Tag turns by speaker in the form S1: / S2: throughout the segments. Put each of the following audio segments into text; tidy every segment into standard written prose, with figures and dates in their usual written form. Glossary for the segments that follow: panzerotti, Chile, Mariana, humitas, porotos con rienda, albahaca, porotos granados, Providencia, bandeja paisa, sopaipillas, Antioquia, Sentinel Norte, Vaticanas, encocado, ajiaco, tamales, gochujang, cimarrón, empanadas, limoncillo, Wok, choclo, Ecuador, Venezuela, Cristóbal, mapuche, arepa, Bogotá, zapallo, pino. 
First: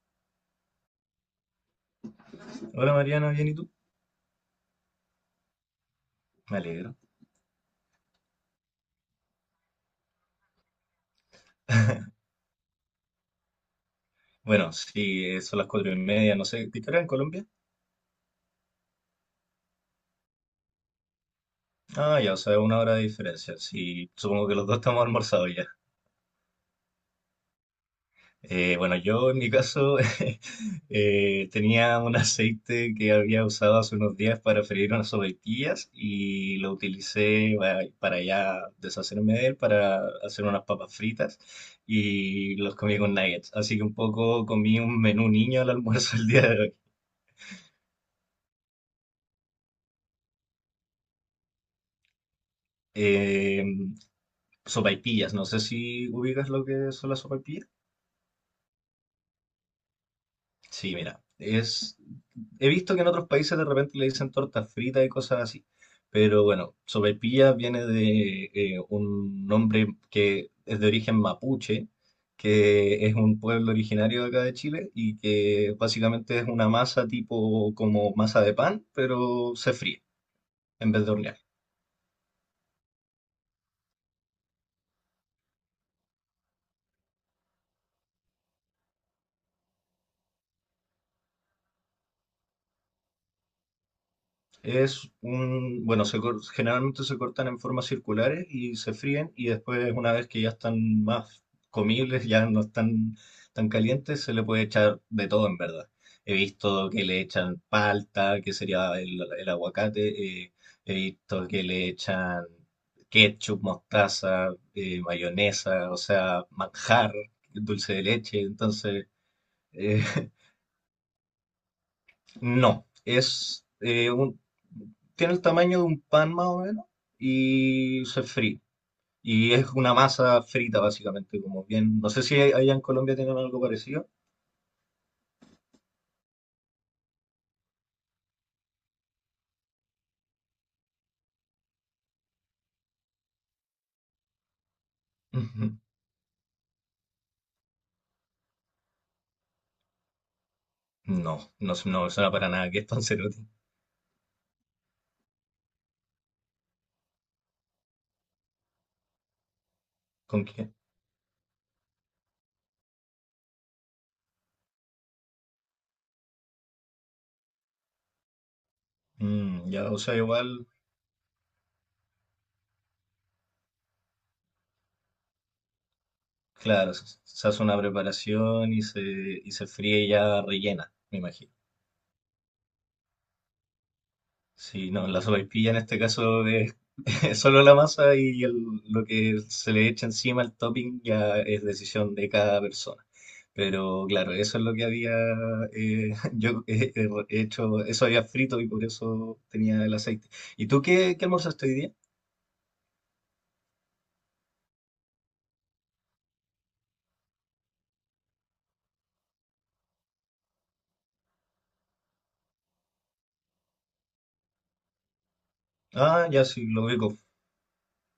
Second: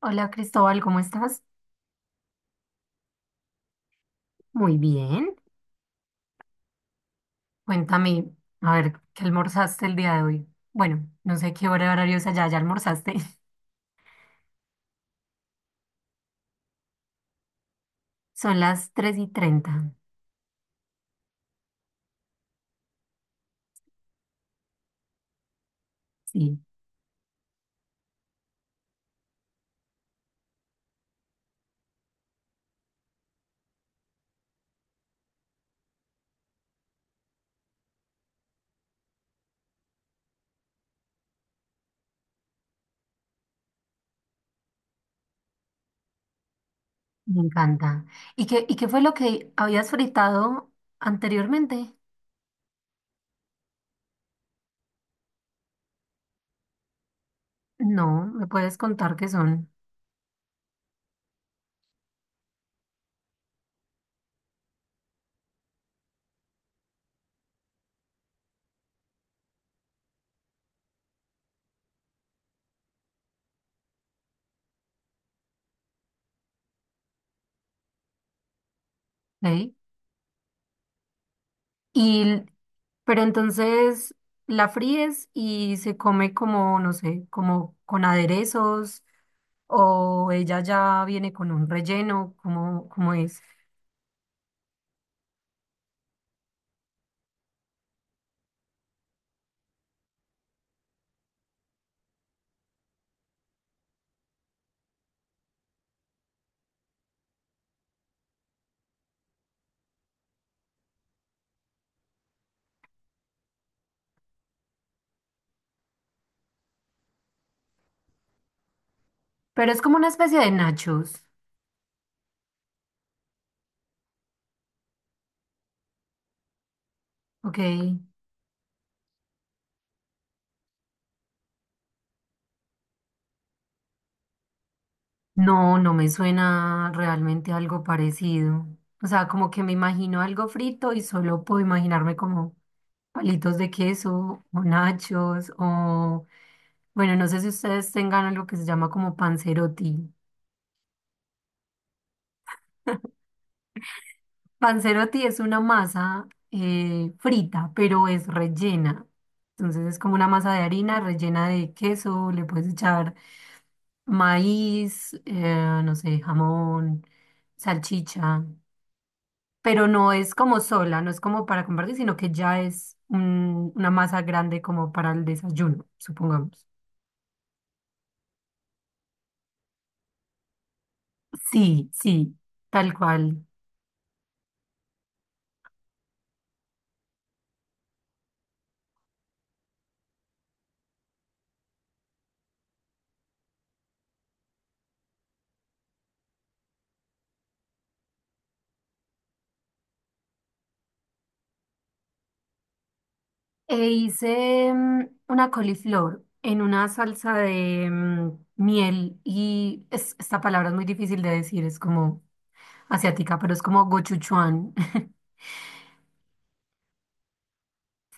S1: Hola Cristóbal, ¿cómo estás?
S2: Hola Mariana, ¿bien y tú?
S1: Muy bien.
S2: Me alegro.
S1: Cuéntame, a ver, ¿qué almorzaste el día de hoy? Bueno, no sé qué horario es allá, ¿ya almorzaste?
S2: Bueno, sí, son las cuatro y media, no sé, ¿qué hora en Colombia?
S1: Son las 3:30.
S2: Ah, ya, o sea, una hora de diferencia. Sí, supongo que los dos estamos almorzados ya.
S1: Sí,
S2: Bueno, yo en mi caso tenía un aceite que había usado hace unos días para freír unas sopaipillas y lo utilicé para ya deshacerme de él, para hacer unas papas fritas y los comí con nuggets. Así que un poco comí un menú niño al almuerzo el día de hoy.
S1: me encanta. ¿Y qué fue lo que habías fritado anteriormente?
S2: Eh, Sopaipillas, no sé si ubicas lo que son las sopaipillas.
S1: No, ¿me puedes contar qué son?
S2: Sí, mira, es... He visto que en otros países de repente le dicen torta frita y cosas así, pero bueno, sopaipilla viene de un nombre que es de origen mapuche, que es un pueblo originario de acá de Chile y que básicamente es una masa tipo como masa de pan, pero
S1: ¿Ok?
S2: se fríe en vez de hornear.
S1: Y, pero entonces la fríes y se come como, no sé, como con aderezos o ella ya viene con un relleno, como es.
S2: Es un, bueno, generalmente se cortan en formas circulares y se fríen y después una vez que ya están más comibles, ya no están tan calientes, se le puede echar de todo en verdad. He visto que le echan palta, que sería el aguacate, he visto que le echan ketchup, mostaza, mayonesa, o sea, manjar, dulce de leche, entonces...
S1: Pero es como
S2: eh,
S1: una especie de nachos,
S2: no, es un, tiene el tamaño de un pan más o menos
S1: ¿ok?
S2: y se fríe. Y es una masa frita básicamente, como bien. No sé si allá en Colombia tienen algo parecido.
S1: No, no me suena realmente algo parecido. O sea, como que me imagino algo frito y solo puedo imaginarme como palitos de queso o nachos
S2: Ujú.
S1: o, bueno, no sé si ustedes tengan algo que se llama como panzerotti.
S2: No, no me suena para nada. ¿Qué es panzerotti?
S1: Panzerotti es una masa frita, pero es rellena. Entonces es como una
S2: ¿Con
S1: masa de
S2: qué?
S1: harina rellena de queso, le puedes echar maíz, no sé, jamón, salchicha,
S2: Mm,
S1: pero
S2: ya, o
S1: no
S2: sea,
S1: es como
S2: igual,
S1: sola, no es como para compartir, sino que ya es una masa grande como para el desayuno, supongamos.
S2: claro, se hace una preparación y se fríe ya rellena, me imagino.
S1: Sí, sí, tal cual.
S2: Sí, no, la sopaipilla en este caso es solo la masa y lo que se le echa encima, el topping, ya es decisión de cada persona. Pero claro, eso es lo que había eh, yo he, he hecho, eso había frito y por eso tenía el aceite. ¿Y tú qué, qué almorzaste hoy día?
S1: E hice una coliflor en una salsa de miel y esta palabra es muy difícil de decir, es como asiática, pero es como gochujang.
S2: Ah, ya sí, lo veo.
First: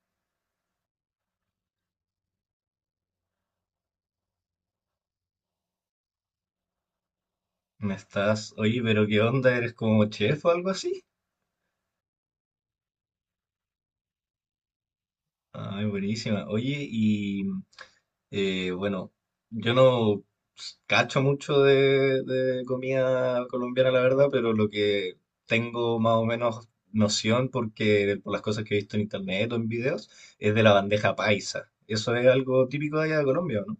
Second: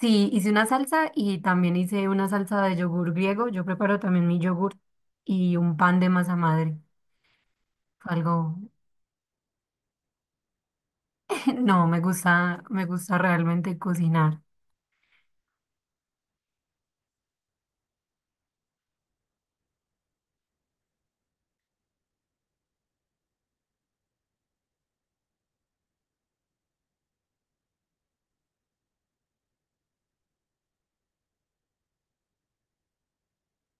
S1: Sí, hice una salsa y también hice una salsa de yogur griego. Yo preparo también mi yogur y un pan de masa madre.
S2: Me
S1: Fue
S2: estás,
S1: algo,
S2: oye, pero ¿qué onda? ¿Eres como chef o algo así?
S1: no, me gusta realmente cocinar.
S2: Ay, buenísima. Oye, bueno, yo no s- cacho mucho de comida colombiana, la verdad, pero lo que tengo más o menos noción, porque por las cosas que he visto en internet o en videos, es de la bandeja paisa. Eso es algo típico de allá de Colombia, ¿no?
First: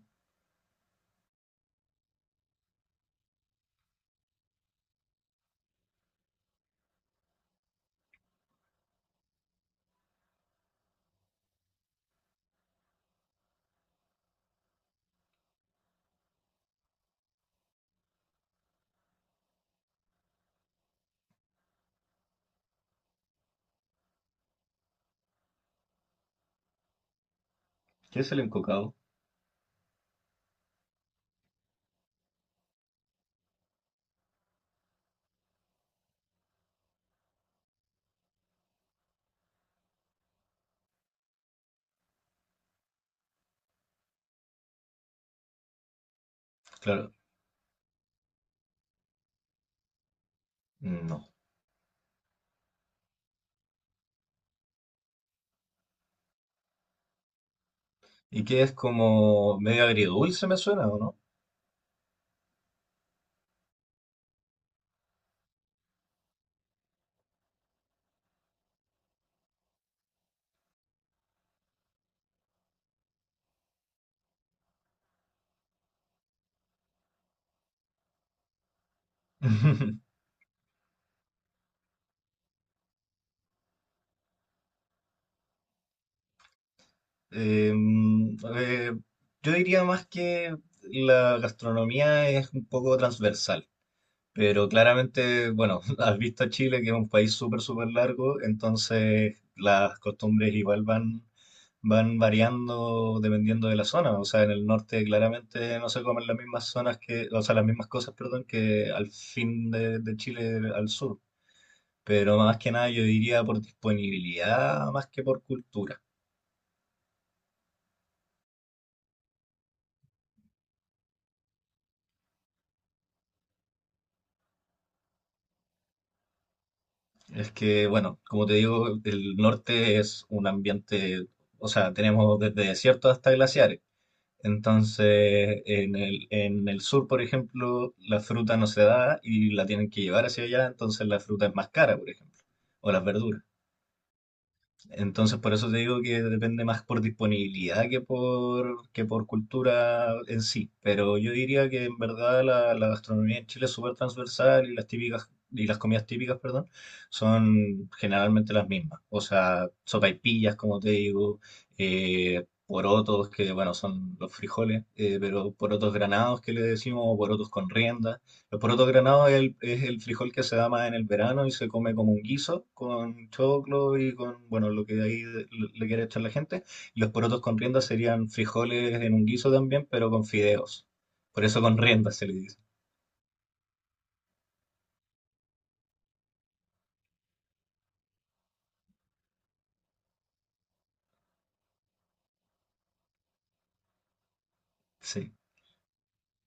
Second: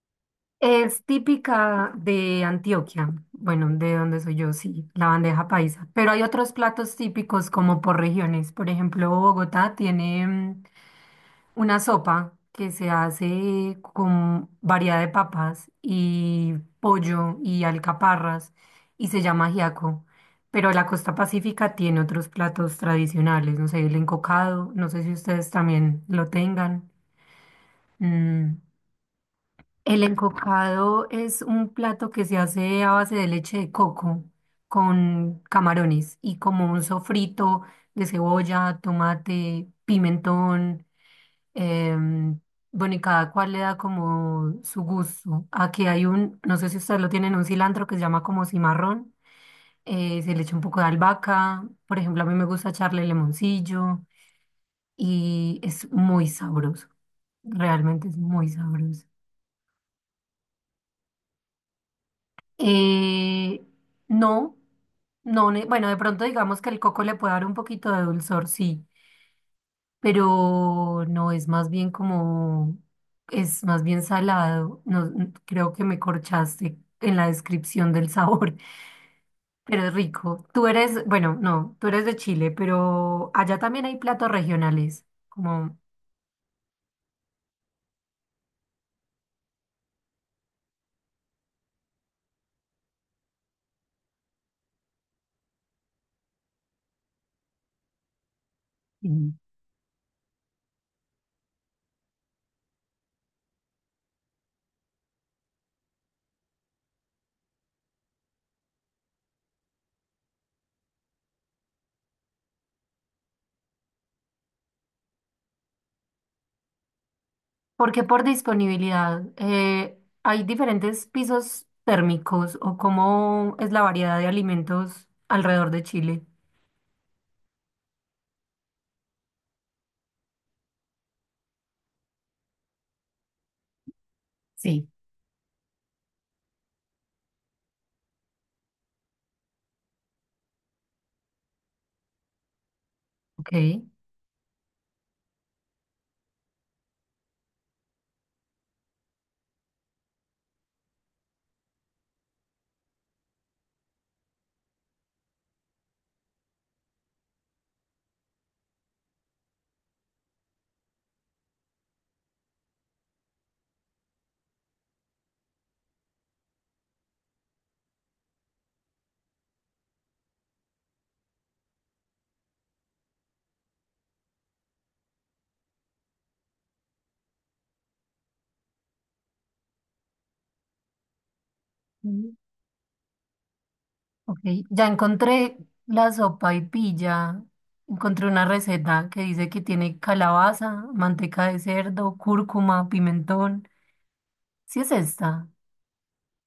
S1: Es típica de Antioquia, bueno, de donde soy yo, sí, la bandeja paisa. Pero hay otros platos típicos como por regiones. Por ejemplo, Bogotá tiene una sopa que se hace con variedad de papas y pollo y alcaparras y se llama ajiaco. Pero la costa pacífica tiene otros platos tradicionales, no sé, el encocado, no sé si ustedes también lo tengan.
S2: ¿Qué es el
S1: mm,
S2: encocado?
S1: el encocado es un plato que se hace a base de leche de coco con camarones y como un sofrito de cebolla, tomate, pimentón. em, bueno, y cada cual le da como su gusto. Aquí hay un, no sé si ustedes lo
S2: Claro,
S1: tienen, un cilantro que se llama como cimarrón. Se le echa un poco de
S2: no.
S1: albahaca. Por ejemplo, a mí me gusta echarle limoncillo y es muy sabroso. Realmente es
S2: ¿Y
S1: muy
S2: qué es
S1: sabroso.
S2: como medio agridulce, me suena, o no?
S1: Eh, no, no, bueno, de pronto digamos que el coco le puede dar un poquito de dulzor, sí, pero no es más bien como, es más bien salado. No, creo que me corchaste en la descripción del sabor, pero es rico. Bueno, no, tú eres de Chile, pero allá también hay platos regionales, como...
S2: Em, eh, yo diría más que la gastronomía es un poco transversal. Pero claramente, bueno, has visto a Chile, que es un país súper, súper largo, entonces las costumbres igual van, van variando dependiendo de la zona. O sea, en el norte claramente no se comen las mismas zonas que, o sea, las mismas cosas, perdón, que al fin de Chile al sur. Pero más que nada yo diría por disponibilidad más que por cultura.
S1: Porque por disponibilidad, hay diferentes pisos térmicos o cómo es la variedad de alimentos alrededor de Chile.
S2: Es que, bueno, como te digo, el norte es un ambiente, o sea, tenemos desde desiertos hasta glaciares.
S1: Sí.
S2: Entonces, en el sur, por ejemplo, la fruta no se da y la tienen que llevar hacia allá, entonces la fruta es más cara, por ejemplo, o las verduras.
S1: Ok.
S2: Entonces, por eso te digo que depende más por disponibilidad que por cultura en sí. Pero yo diría que en verdad la gastronomía en Chile es súper transversal y las típicas, y las comidas típicas, perdón, son generalmente las mismas. O sea, sopaipillas, como te digo, porotos, que bueno, son los frijoles, pero porotos granados que le decimos, o porotos con rienda. El poroto granado es es el frijol que se da más en el verano y se come como un guiso con choclo y con, bueno, lo que ahí le le quiere echar la gente. Y los porotos con rienda serían frijoles en un guiso también, pero con fideos. Por eso con rienda se
S1: Mm.
S2: le dice.
S1: Ok. Ya encontré la sopa y pilla. Encontré una receta que dice que tiene calabaza, manteca de cerdo, cúrcuma, pimentón. ¿Sí es
S2: Sí.
S1: esta?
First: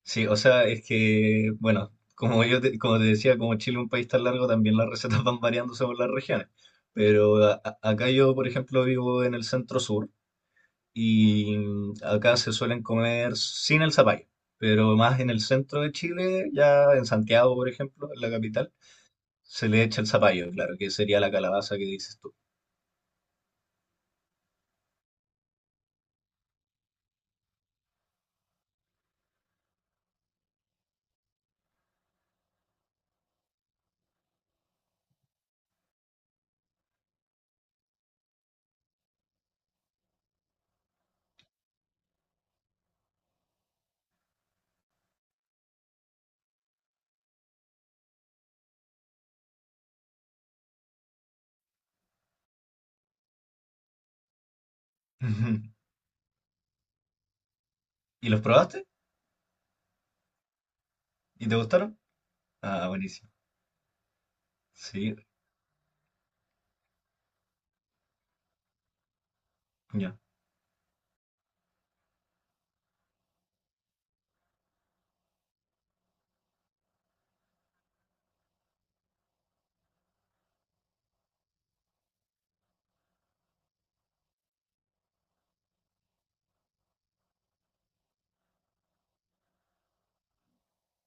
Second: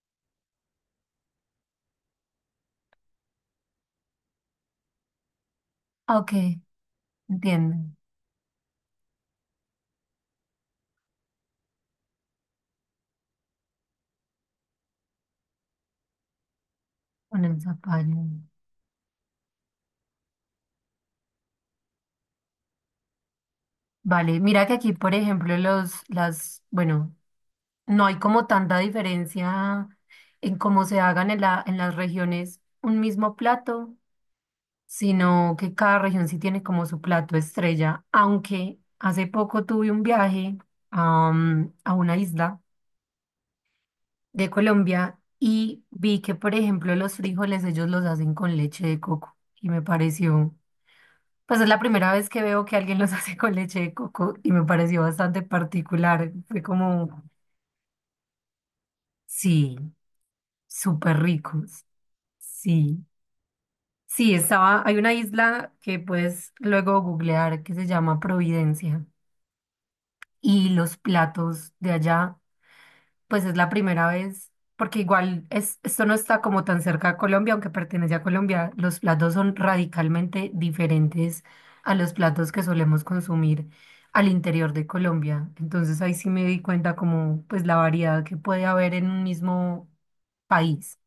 S2: Sí, o sea, es que, bueno, como yo te, como te decía, como Chile es un país tan largo, también las recetas van variando según las
S1: Ah, ok,
S2: regiones. Pero
S1: entiendo.
S2: acá yo, por ejemplo, vivo en el centro sur. Y acá se suelen comer sin el zapallo, pero más en el centro de Chile, ya en
S1: Con
S2: Santiago,
S1: el
S2: por ejemplo, en
S1: zapallo.
S2: la capital, se le echa el zapallo, claro, que sería la calabaza que dices tú.
S1: Vale, mira que aquí, por ejemplo, bueno. No hay como tanta diferencia en cómo se hagan en en las regiones un mismo plato, sino que cada región sí tiene como su plato estrella. Aunque hace poco tuve un viaje a una isla de Colombia y vi que, por ejemplo, los frijoles ellos los hacen con leche de coco y me pareció, pues es la primera vez que veo que alguien los hace con leche de coco y me pareció bastante
S2: Ujú.
S1: particular. Fue como,
S2: ¿Y los probaste?
S1: sí, súper
S2: ¿Y te
S1: ricos.
S2: gustaron? Ah,
S1: Sí.
S2: buenísimo.
S1: Sí, hay una
S2: Sí,
S1: isla que puedes luego googlear que se llama Providencia
S2: ya.
S1: y los platos de allá, pues es la primera vez, porque igual es, esto no está como tan cerca a Colombia, aunque pertenece a Colombia, los platos son radicalmente diferentes a los platos que solemos consumir al interior de Colombia. Entonces ahí sí me di cuenta como pues la variedad que puede haber en un mismo país.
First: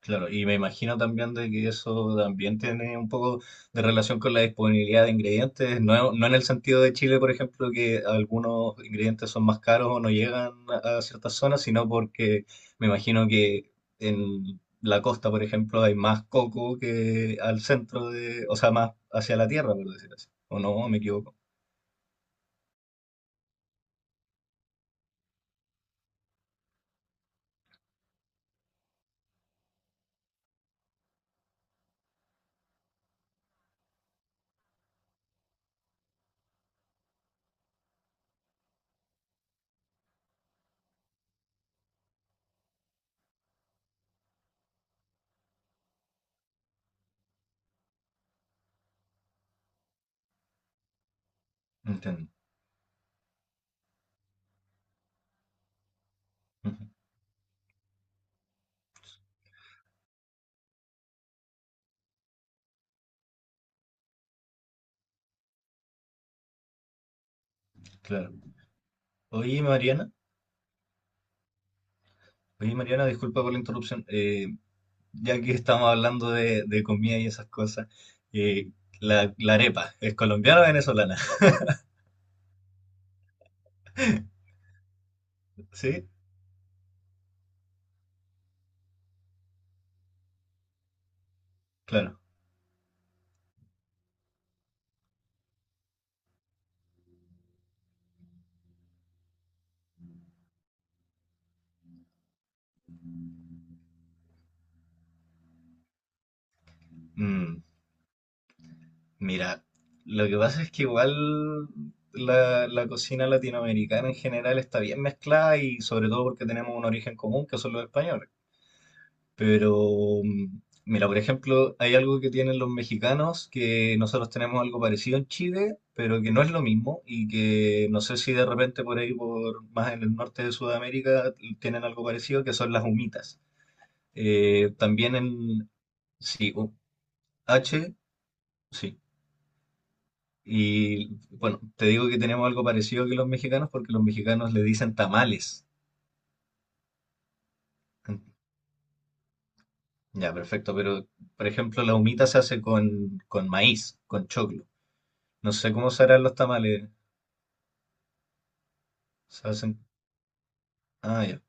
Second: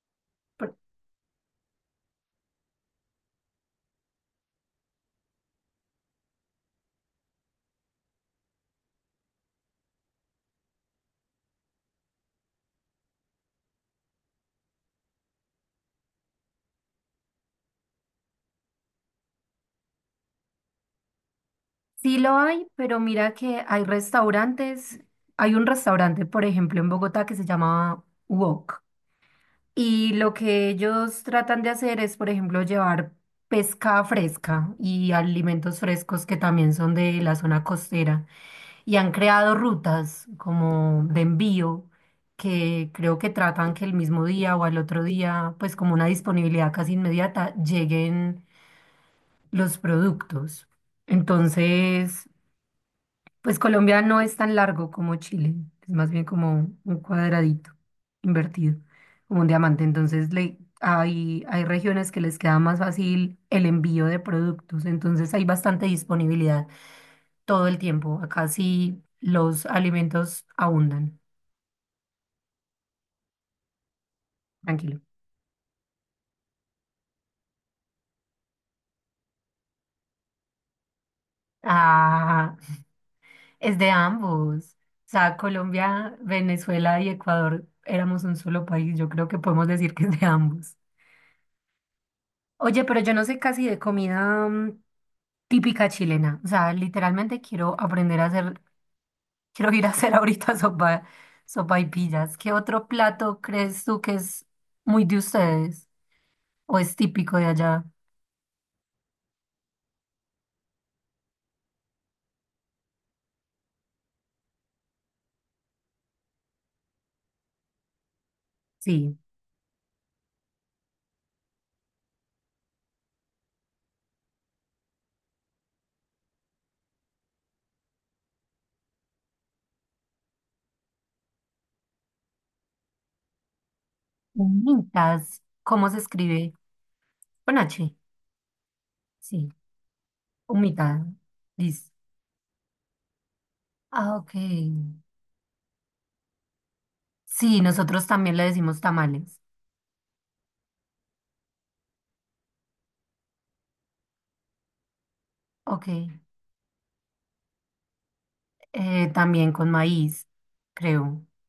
S2: Claro, y me imagino también de que eso también tiene un poco de relación con la disponibilidad de ingredientes, no, no en el sentido de Chile, por ejemplo, que algunos ingredientes son más caros o no llegan a ciertas zonas, sino porque me imagino que en la costa, por ejemplo, hay más coco que al centro de, o sea, más hacia la tierra, por decir así. ¿O no? ¿Me equivoco?
S1: Sí lo hay, pero mira que hay un restaurante, por ejemplo, en Bogotá que se llama Wok. Y lo que ellos tratan de hacer es, por ejemplo, llevar pesca fresca y alimentos frescos que también son de la zona costera. Y han creado rutas como de envío que creo que tratan que el mismo día o al otro día, pues como una disponibilidad casi inmediata, lleguen los productos. Entonces...
S2: Entiendo.
S1: Pues Colombia no es tan largo como Chile, es más bien como
S2: Ujú.
S1: un cuadradito invertido, como un diamante. Entonces hay regiones que les queda más fácil el envío de productos, entonces hay bastante disponibilidad todo el tiempo.
S2: Claro.
S1: Acá sí
S2: Oye,
S1: los
S2: Mariana,
S1: alimentos abundan,
S2: oye, Mariana, disculpa por la interrupción.
S1: tranquilo.
S2: Ya que estamos hablando de comida y esas cosas, eh, la arepa, ¿es colombiana o venezolana?
S1: Ah, es de ambos. O sea,
S2: Sí,
S1: Colombia, Venezuela y Ecuador éramos un solo país, yo creo que podemos decir que es de ambos.
S2: claro.
S1: Oye, pero yo no sé casi de comida. Típica chilena. O sea, literalmente quiero aprender a hacer, quiero ir a hacer ahorita sopaipillas. ¿Qué otro plato crees tú que es muy de ustedes o es típico de
S2: Mm,
S1: allá?
S2: mira, lo que pasa es que igual la cocina latinoamericana en general está bien mezclada y sobre todo porque tenemos un origen común que son los españoles.
S1: Sí,
S2: Pero, mm, mira, por ejemplo, hay algo que tienen los mexicanos, que nosotros tenemos algo parecido en Chile, pero que no es lo mismo y que no sé si de repente por ahí, por más en el norte de Sudamérica, tienen algo parecido, que son las humitas. Eh, también
S1: humitas.
S2: en,
S1: ¿Cómo se escribe?
S2: sí,
S1: Con
S2: H,
S1: H.
S2: sí.
S1: Sí, humita.
S2: Y bueno, te
S1: Listo.
S2: digo que tenemos algo parecido que los mexicanos porque los
S1: Ah, ok.
S2: mexicanos le dicen tamales.
S1: Sí, nosotros también le decimos tamales.
S2: Ya, perfecto, pero por ejemplo, la humita se hace con maíz, con choclo. No sé
S1: Ok.
S2: cómo se harán los tamales. Se
S1: También con
S2: hacen-
S1: maíz,
S2: Ah,
S1: creo.
S2: ya,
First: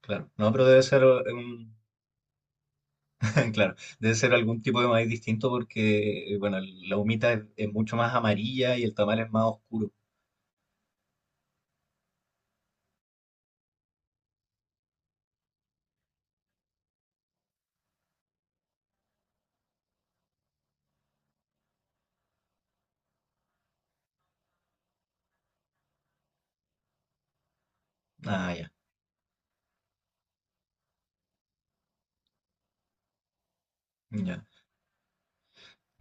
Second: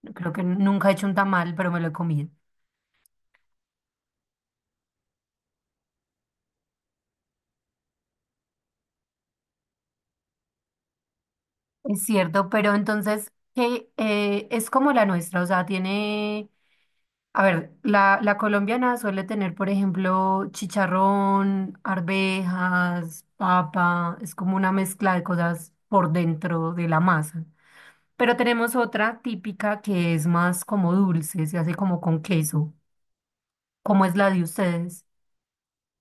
S2: claro.
S1: Creo que
S2: No, pero debe
S1: nunca he
S2: ser
S1: hecho un tamal, pero
S2: un...
S1: me lo he comido.
S2: Claro, debe ser algún tipo de maíz distinto porque, bueno, la humita es mucho más amarilla y el tamal es más oscuro.
S1: Es cierto, pero entonces, ¿qué es como la nuestra? O sea, tiene, a ver, la colombiana suele tener, por ejemplo, chicharrón, arvejas, papa, es como una mezcla de cosas por dentro de la masa. Pero
S2: Ah, ya,
S1: tenemos otra típica que es más como dulce, se hace como con queso. ¿Cómo es la de
S2: ya.
S1: ustedes?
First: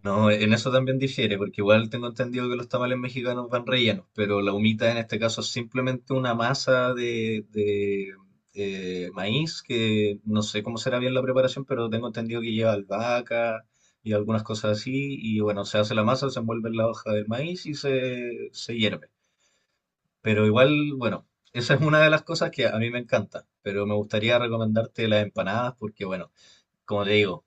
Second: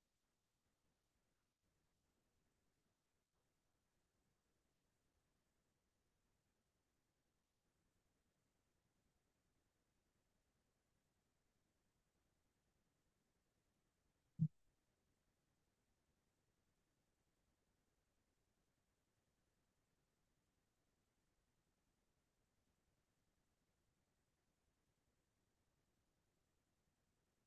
S2: No, en eso también difiere, porque igual tengo entendido que los tamales mexicanos van rellenos, pero la humita en este caso es simplemente una masa de, maíz, que no sé cómo será bien la preparación, pero tengo entendido que lleva albahaca y algunas cosas así, y bueno, se hace la masa, se envuelve en la hoja del maíz y se hierve. Pero igual, bueno, esa es una de las cosas que a mí me encanta, pero me gustaría recomendarte las empanadas, porque bueno, como te digo,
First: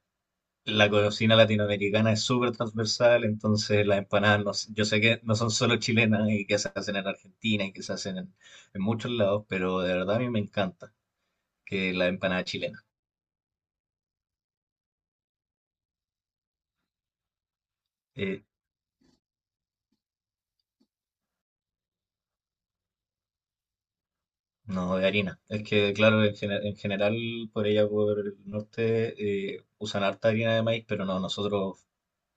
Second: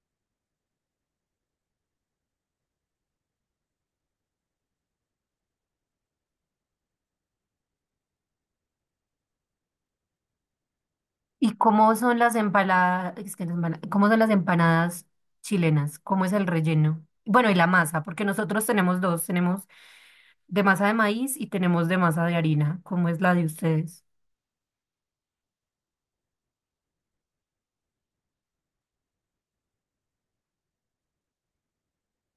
S2: la cocina latinoamericana es súper transversal, entonces las empanadas, no s- yo sé que no son solo chilenas y que se hacen en Argentina y que se hacen en muchos lados, pero de verdad a mí me encanta
S1: ¿Y
S2: que
S1: cómo
S2: la
S1: son las
S2: empanada chilena.
S1: empaladas, cómo son las empanadas chilenas? ¿Cómo es el relleno? Bueno, y la masa, porque
S2: Eh,
S1: nosotros tenemos dos, tenemos de masa de maíz y tenemos de masa de harina, ¿cómo es la de ustedes?
S2: no, de harina. Es que, claro, en, en general por ella, por el norte, usan harta harina de maíz, pero no, nosotros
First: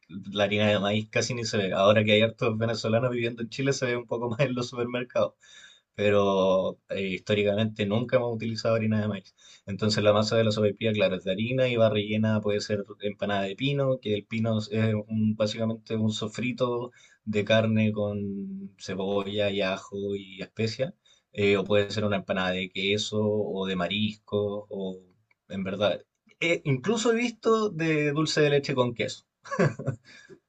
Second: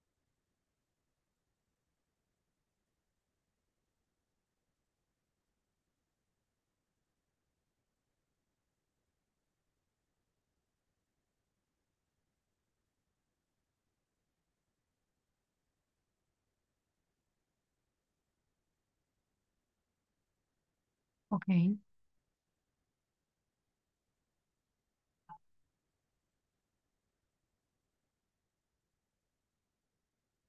S2: la harina de maíz casi ni se ve. Ahora que hay hartos venezolanos viviendo en Chile, se ve un poco más en los supermercados. Pero históricamente nunca hemos utilizado harina de maíz. Entonces la masa de la sopaipilla, claro, es de harina y va rellena, puede ser empanada de pino, que el pino es básicamente un sofrito de carne con cebolla y ajo y especias.
S1: Ok.
S2: O puede ser una empanada de queso o de marisco, o en verdad, incluso he visto de dulce de leche con queso.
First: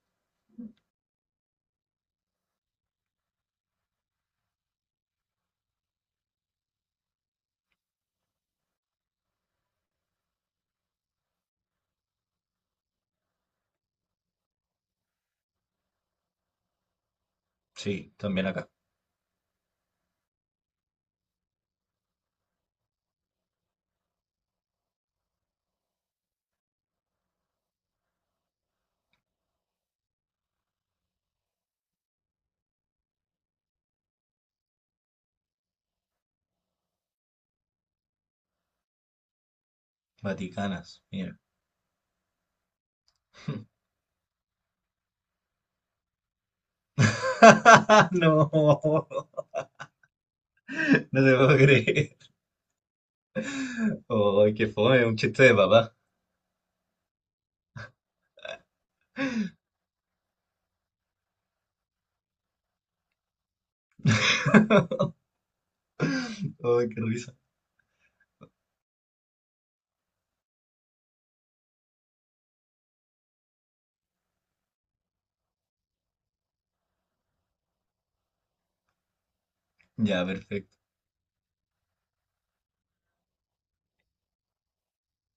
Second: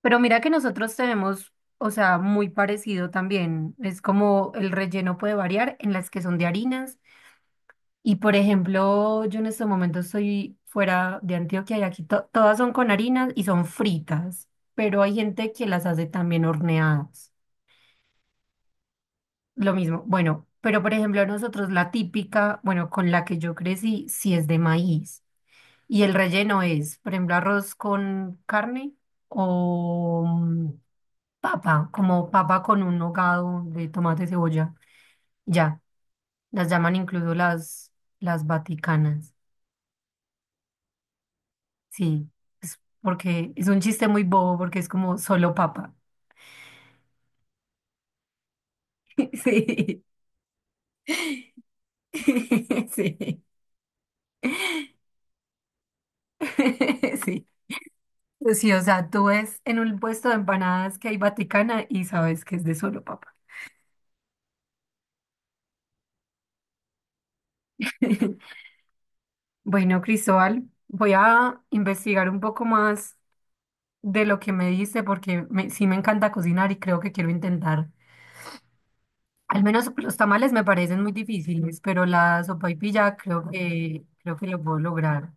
S1: Pero mira que nosotros tenemos, o sea, muy parecido también. Es como el relleno puede variar en las que son de harinas. Y por ejemplo, yo en este momento estoy fuera de Antioquia y aquí todas son con harinas y son fritas, pero hay gente que las hace también horneadas.
S2: Sí, también acá.
S1: Lo mismo. Bueno, pero por ejemplo, nosotros la típica, bueno, con la que yo crecí, sí es de maíz. Y el relleno es, por ejemplo, arroz con carne o papa, como papa con un hogado de tomate, cebolla. Ya, las llaman incluso las vaticanas.
S2: Vaticanas, mira.
S1: Sí, es porque es un chiste muy bobo porque es como solo papa.
S2: No,
S1: Sí,
S2: no te puedo creer.
S1: sí,
S2: Ay, qué fome, un chiste de papá.
S1: sí. Sí, o sea, tú ves en un puesto de empanadas que hay Vaticana y sabes que es de solo papa.
S2: Ay, qué risa.
S1: Bueno, Cristóbal, voy a investigar un poco más de lo que me dice porque sí me encanta cocinar y creo que quiero intentar. Al menos los
S2: Ya,
S1: tamales me
S2: perfecto.
S1: parecen muy difíciles, pero la sopaipilla creo que lo puedo lograr.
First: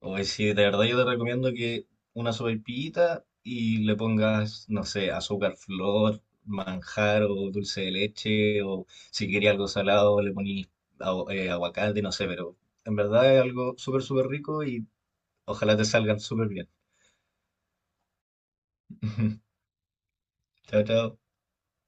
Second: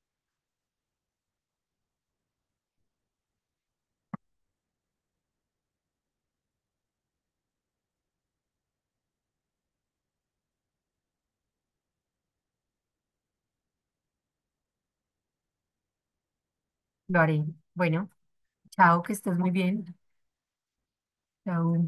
S2: Hoy sí, de verdad yo te recomiendo que una sopaipillita y le pongas, no sé, azúcar, flor, manjar o dulce de leche o si quería algo salado le ponís aguacate, no sé, pero en verdad es algo súper, súper rico y ojalá te salgan súper bien.
S1: Lo haré. Bueno, chao, que estés muy bien.
S2: Chao, chao.
S1: Chao.